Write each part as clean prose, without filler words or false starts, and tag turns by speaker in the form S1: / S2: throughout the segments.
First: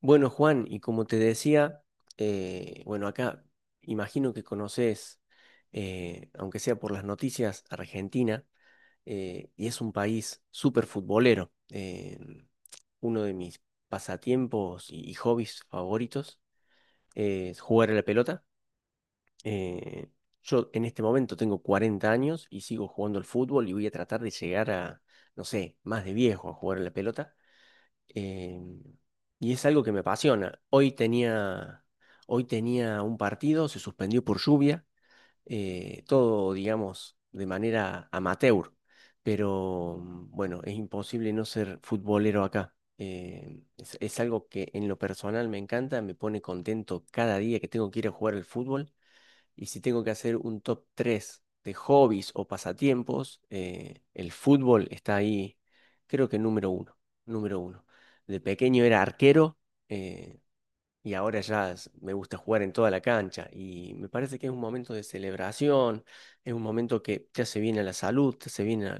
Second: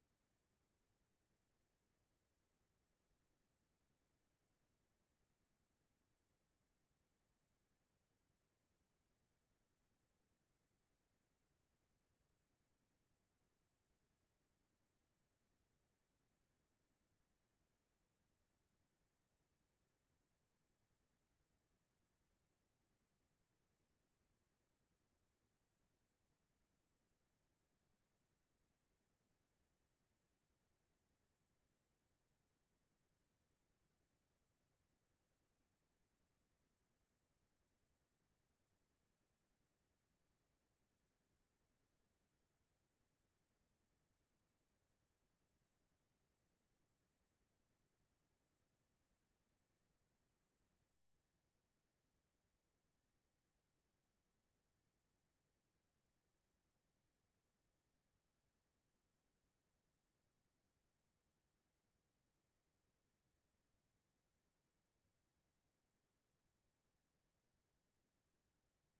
S1: Bueno, Juan, y como te decía, bueno, acá imagino que conoces, aunque sea por las noticias, Argentina. Y es un país súper futbolero. Uno de mis pasatiempos y hobbies favoritos es jugar a la pelota. Eh, yo en este momento tengo 40 años y sigo jugando al fútbol y voy a tratar de llegar a, no sé, más de viejo a jugar a la pelota. Eh, y es algo que me apasiona. Hoy tenía un partido, se suspendió por lluvia, todo, digamos, de manera amateur, pero bueno, es imposible no ser futbolero acá. Es algo que en lo personal me encanta, me pone contento cada día que tengo que ir a jugar al fútbol. Y si tengo que hacer un top 3 de hobbies o pasatiempos, el fútbol está ahí, creo que número uno, número uno. De pequeño era arquero. Eh, y ahora me gusta jugar en toda la cancha y me parece que es un momento de celebración, es un momento que te hace bien a la salud, te hace bien a,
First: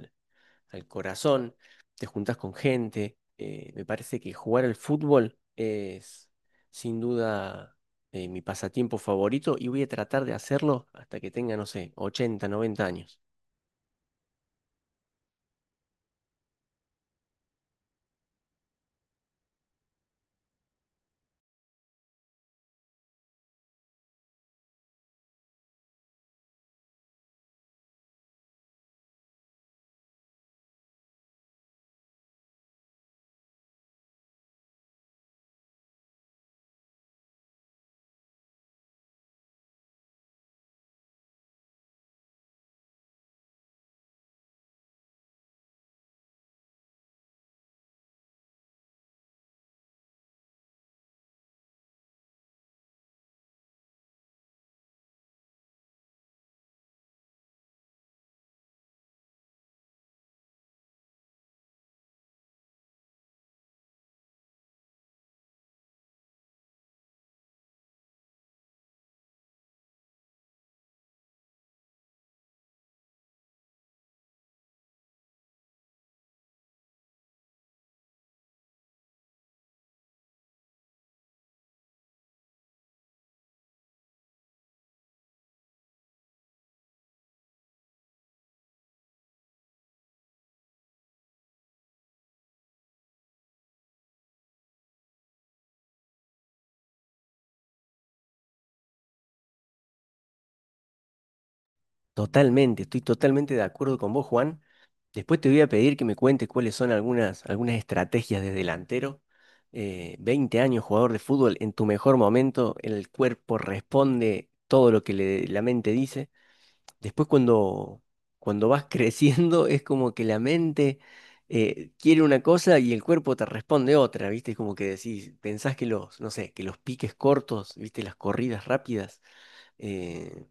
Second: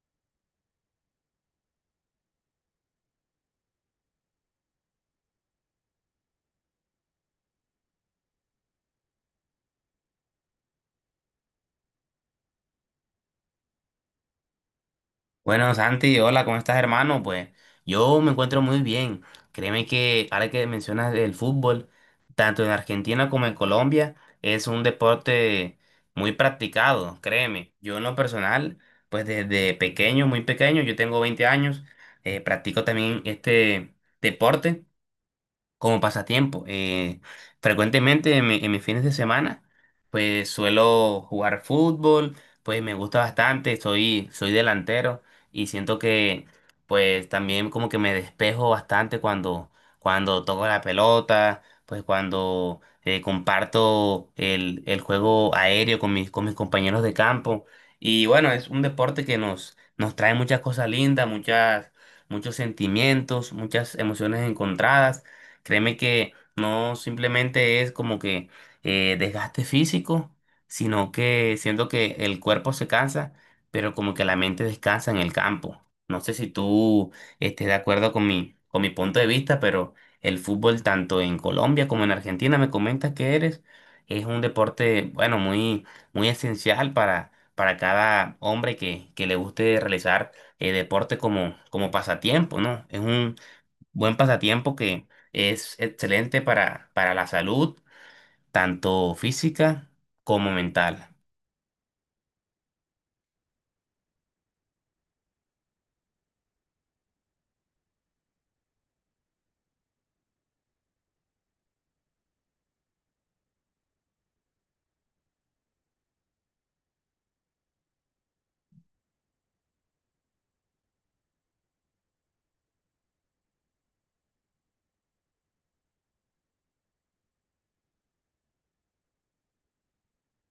S1: al corazón, te juntas con gente. Me parece que jugar al fútbol es sin duda mi pasatiempo favorito y voy a tratar de hacerlo hasta que tenga, no sé, 80 90 años.
S2: Bueno, Santi, hola, ¿cómo estás, hermano? Pues yo me encuentro muy bien. Créeme que ahora que mencionas el fútbol, tanto en Argentina como en Colombia, es un deporte muy practicado, créeme. Yo en lo personal, pues desde pequeño, muy pequeño, yo tengo 20 años, practico también este deporte como pasatiempo. Frecuentemente en, en mis fines de semana, pues suelo jugar fútbol, pues me gusta bastante, soy delantero y siento que pues también como que me despejo bastante cuando, cuando toco la pelota, pues cuando comparto el juego aéreo con mis compañeros de campo. Y bueno, es un deporte que nos trae muchas cosas lindas, muchas, muchos sentimientos, muchas emociones encontradas. Créeme que no simplemente es como que desgaste físico, sino que siento que el cuerpo se cansa, pero como que la mente descansa en el campo. No sé si tú estés de acuerdo con mi punto de vista, pero el fútbol tanto en Colombia como en Argentina, me comentas que eres, es un deporte, bueno, muy, muy esencial para cada hombre que le guste realizar deporte como, como pasatiempo, ¿no? Es un buen pasatiempo que es excelente para la salud, tanto física como mental.
S1: Totalmente, estoy totalmente de acuerdo con vos, Juan. Después te voy a pedir que me cuentes cuáles son algunas estrategias de delantero. 20 años jugador de fútbol, en tu mejor momento, el cuerpo responde todo lo que la mente dice. Después cuando vas creciendo es como que la mente quiere una cosa y el cuerpo te responde otra, ¿viste? Es como que decís, pensás que los, no sé, que los piques cortos, ¿viste? Las corridas rápidas eh,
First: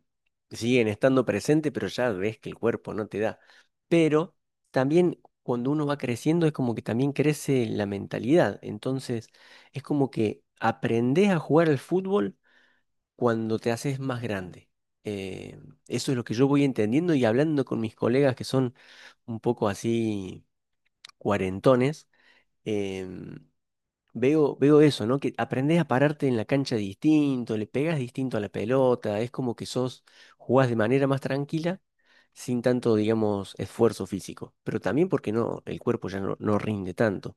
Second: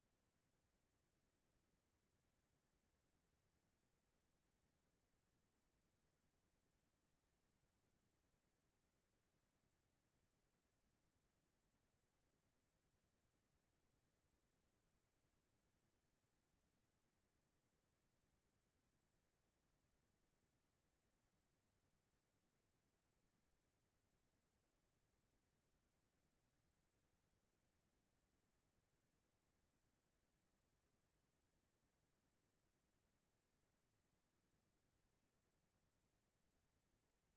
S1: siguen estando presentes, pero ya ves que el cuerpo no te da. Pero también cuando uno va creciendo es como que también crece la mentalidad. Entonces es como que aprendés a jugar al fútbol cuando te haces más grande. Eh, eso es lo que yo voy entendiendo y hablando con mis colegas que son un poco así cuarentones, em, veo eso, ¿no? Que aprendés a pararte en la cancha distinto, le pegas distinto a la pelota, es como que sos, jugás de manera más tranquila, sin tanto, digamos, esfuerzo físico, pero también porque no, el cuerpo ya no rinde tanto.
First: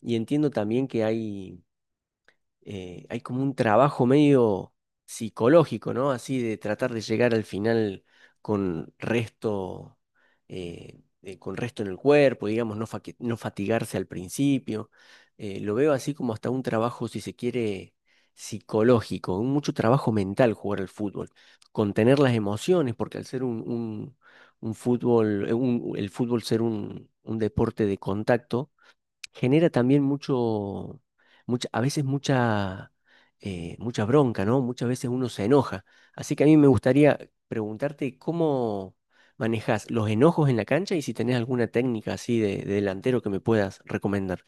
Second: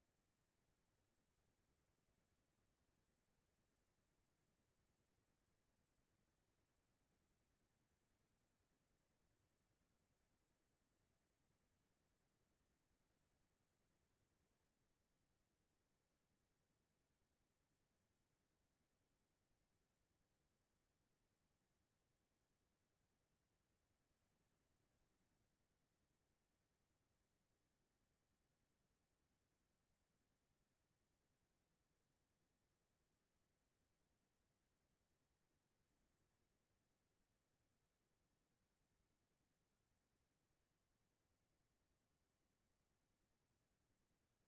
S1: Y entiendo también que hay como un trabajo medio psicológico, ¿no? Así de tratar de llegar al final con resto, con resto en el cuerpo, digamos, no fatigarse al principio. Lo veo así como hasta un trabajo, si se quiere, psicológico, un mucho trabajo mental jugar al fútbol, contener las emociones, porque al ser un fútbol, el fútbol ser un deporte de contacto, genera también mucha, a veces mucha bronca, ¿no? Muchas veces uno se enoja. Así que a mí me gustaría preguntarte cómo manejas los enojos en la cancha y si tenés alguna técnica así de, delantero que me puedas recomendar.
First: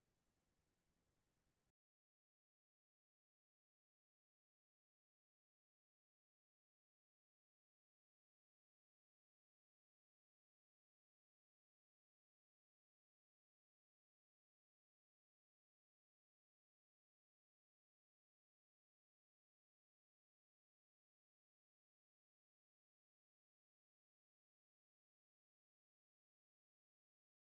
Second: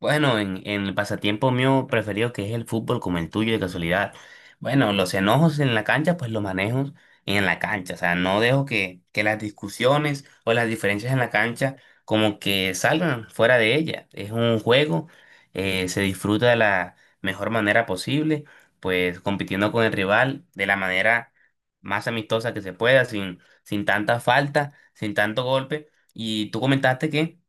S2: Bueno, en el pasatiempo mío preferido que es el fútbol como el tuyo de casualidad. Bueno, los enojos en la cancha pues los manejo en la cancha. O sea, no dejo que las discusiones o las diferencias en la cancha como que salgan fuera de ella. Es un juego, se disfruta de la mejor manera posible, pues compitiendo con el rival de la manera más amistosa que se pueda, sin, sin tanta falta, sin tanto golpe. Y tú comentaste que...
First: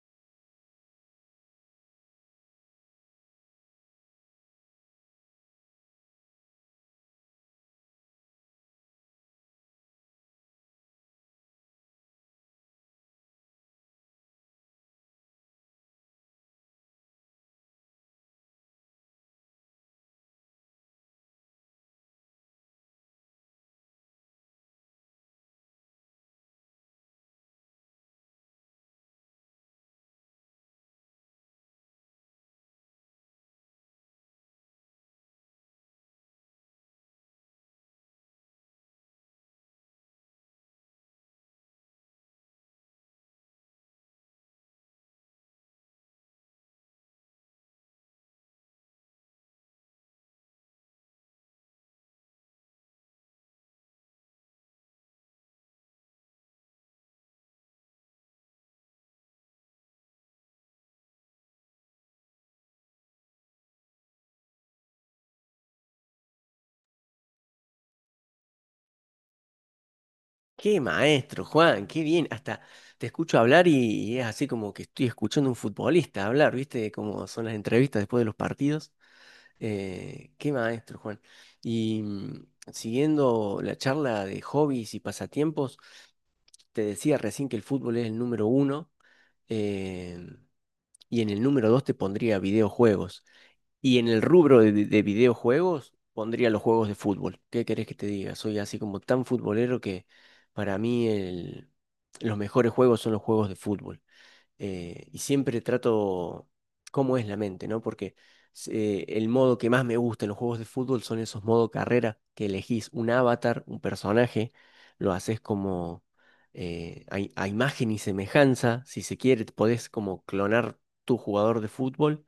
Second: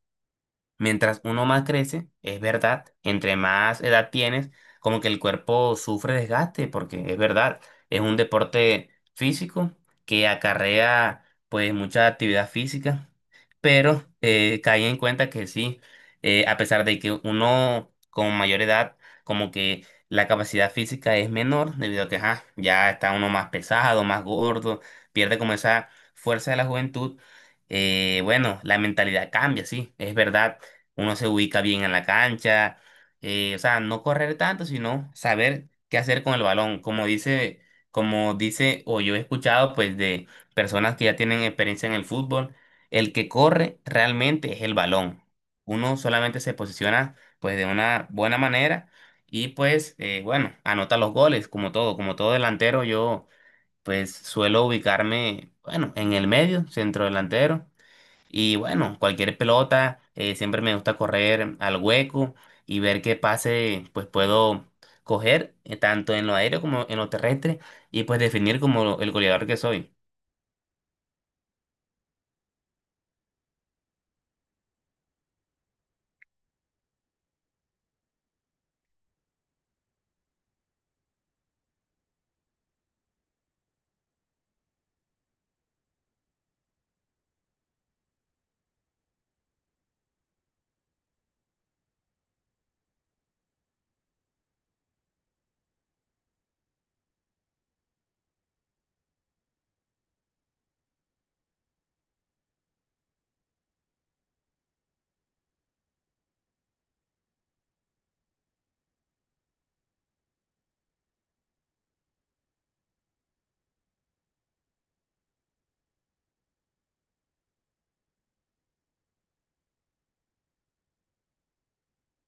S2: Mientras uno más crece, es verdad, entre más edad tienes, como que el cuerpo sufre desgaste, porque es verdad, es un deporte físico que acarrea pues mucha actividad física, pero caí en cuenta que sí, a pesar de que uno con mayor edad, como que la capacidad física es menor, debido a que ajá, ya está uno más pesado, más gordo, pierde como esa fuerza de la juventud bueno, la mentalidad cambia, sí, es verdad uno se ubica bien en la cancha, o sea, no correr tanto, sino saber qué hacer con el balón, como dice, o yo he escuchado pues de personas que ya tienen experiencia en el fútbol, el que corre realmente es el balón. Uno solamente se posiciona pues de una buena manera y pues bueno, anota los goles, como todo delantero, yo pues suelo ubicarme, bueno, en el medio, centro delantero y bueno, cualquier pelota, siempre me gusta correr al hueco y ver qué pase pues puedo coger tanto en lo aéreo como en lo terrestre y pues definir como el goleador que soy.
S1: Qué maestro, Juan, qué bien. Hasta te escucho hablar y es así como que estoy escuchando a un futbolista hablar, ¿viste? Como son las entrevistas después de los partidos. Qué maestro, Juan. Y siguiendo la charla de hobbies y pasatiempos, te decía recién que el fútbol es el número uno, eh, y en el número dos te pondría videojuegos. Y en el rubro de videojuegos pondría los juegos de fútbol. ¿Qué querés que te diga? Soy así como tan futbolero que para mí los mejores juegos son los juegos de fútbol, y siempre trato cómo es la mente, ¿no? Porque el modo que más me gusta en los juegos de fútbol son esos modo carrera, que elegís un avatar, un personaje, lo haces como a imagen y semejanza, si se quiere, podés como clonar tu jugador de fútbol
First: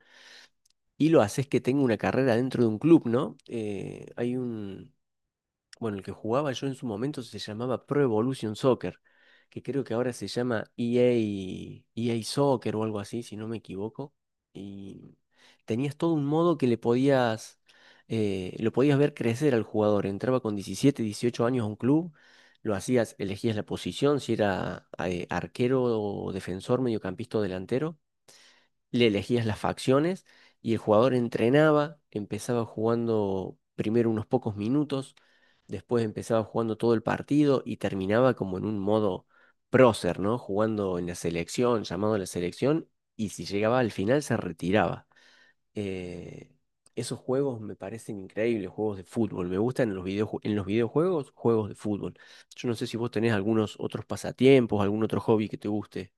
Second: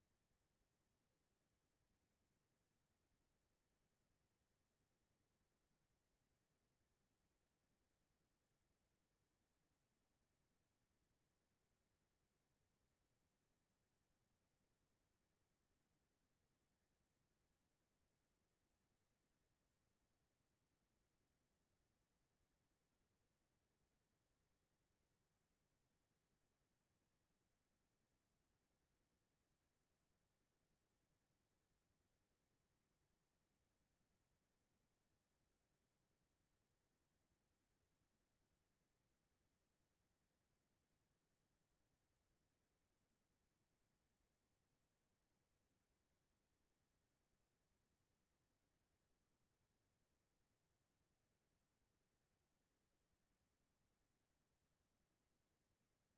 S1: y lo haces que tenga una carrera dentro de un club, ¿no? Bueno, el que jugaba yo en su momento se llamaba Pro Evolution Soccer, que creo que ahora se llama EA, EA Soccer o algo así, si no me equivoco. Y tenías todo un modo que le podías, lo podías ver crecer al jugador. Entraba con 17, 18 años a un club, lo hacías, elegías la posición, si era arquero o defensor, mediocampista o delantero, le elegías las facciones y el jugador entrenaba, empezaba jugando primero unos pocos minutos, después empezaba jugando todo el partido y terminaba como en un modo prócer, ¿no? Jugando en la selección, llamado a la selección, y si llegaba al final se retiraba. Eh, esos juegos me parecen increíbles, juegos de fútbol. Me gustan en los videojuegos, juegos de fútbol. Yo no sé si vos tenés algunos otros pasatiempos, algún otro hobby que te guste.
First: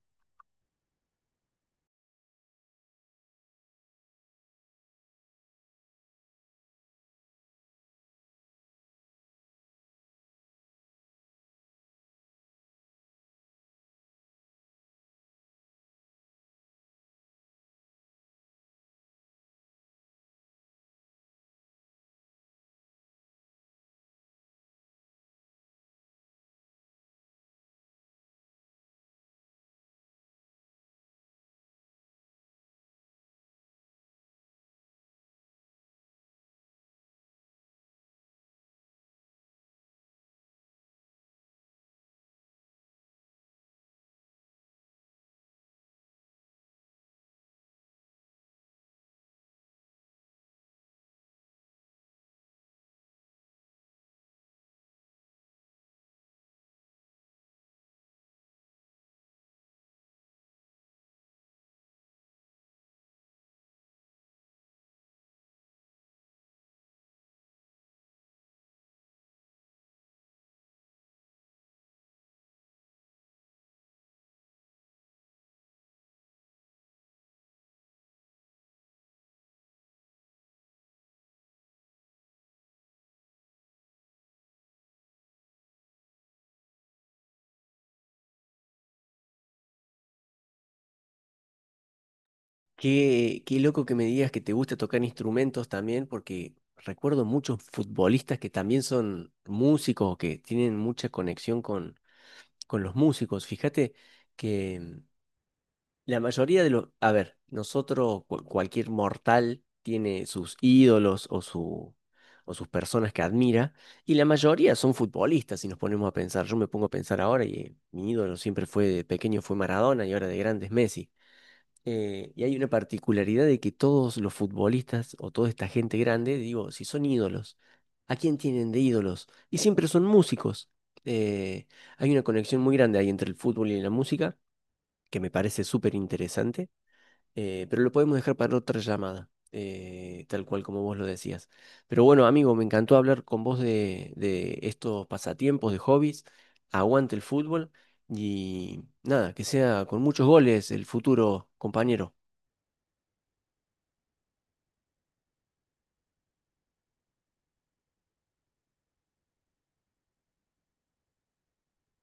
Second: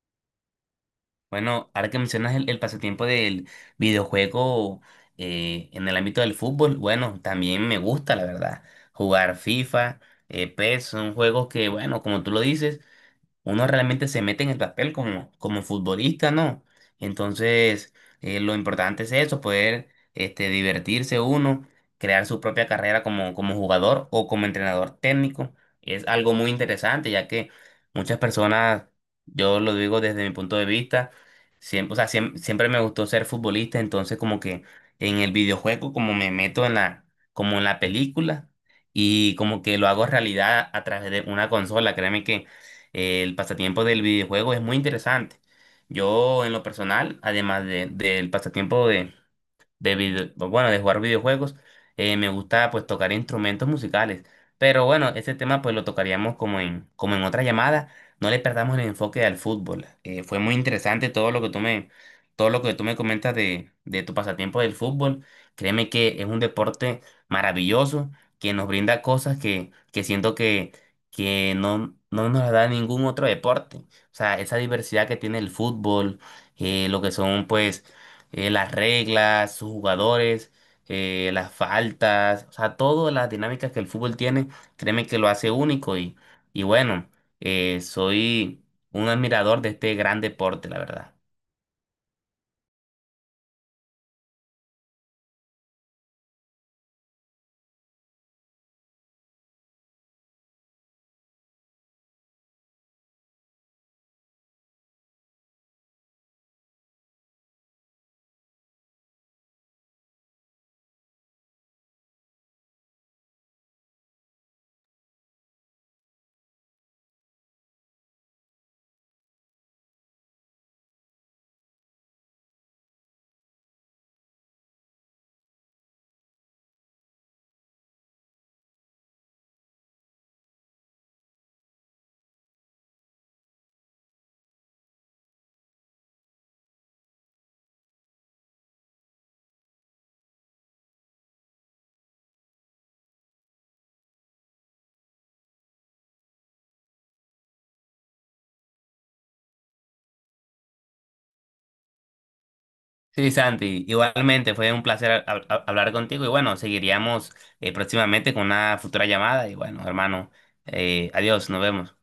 S2: Bueno, ahora que mencionas el pasatiempo del videojuego en el ámbito del fútbol, bueno, también me gusta la verdad jugar FIFA, PES, son juegos que bueno, como tú lo dices uno realmente se mete en el papel como, como futbolista, ¿no? Entonces, lo importante es eso, poder este, divertirse uno, crear su propia carrera como, como jugador o como entrenador técnico. Es algo muy interesante, ya que muchas personas, yo lo digo desde mi punto de vista, siempre, o sea, siempre me gustó ser futbolista, entonces como que en el videojuego, como me meto en la, como en la película y como que lo hago realidad a través de una consola, créeme que el pasatiempo del videojuego es muy interesante. Yo, en lo personal, del pasatiempo de, bueno, de jugar videojuegos, me gusta pues tocar instrumentos musicales. Pero bueno, ese tema pues lo tocaríamos como en, como en otra llamada. No le perdamos el enfoque al fútbol. Fue muy interesante todo lo que tú me, todo lo que tú me comentas de tu pasatiempo del fútbol. Créeme que es un deporte maravilloso que nos brinda cosas que siento que no, no nos las da ningún otro deporte. O sea, esa diversidad que tiene el fútbol, lo que son pues las reglas, sus jugadores, las faltas, o sea, todas las dinámicas que el fútbol tiene, créeme que lo hace único y bueno, soy un admirador de este gran deporte, la verdad.
S1: Qué loco que me digas que te gusta tocar instrumentos también, porque recuerdo muchos futbolistas que también son músicos o que tienen mucha conexión con, los músicos. Fíjate que la mayoría de los, a ver, nosotros, cualquier mortal tiene sus ídolos o, su, o sus personas que admira, y la mayoría son futbolistas, si nos ponemos a pensar. Yo me pongo a pensar ahora y mi ídolo siempre fue de pequeño fue Maradona y ahora de grande es Messi. Y hay una particularidad de que todos los futbolistas o toda esta gente grande, digo, si son ídolos, ¿a quién tienen de ídolos? Y siempre son músicos. Eh, hay una conexión muy grande ahí entre el fútbol y la música, que me parece súper interesante, pero lo podemos dejar para otra llamada, tal cual como vos lo decías. Pero bueno, amigo, me encantó hablar con vos de estos pasatiempos, de hobbies. Aguante el fútbol y nada, que sea con muchos goles el futuro, compañero.
S2: Sí, Santi, igualmente fue un placer hablar contigo y bueno, seguiríamos próximamente con una futura llamada y bueno, hermano, adiós, nos vemos.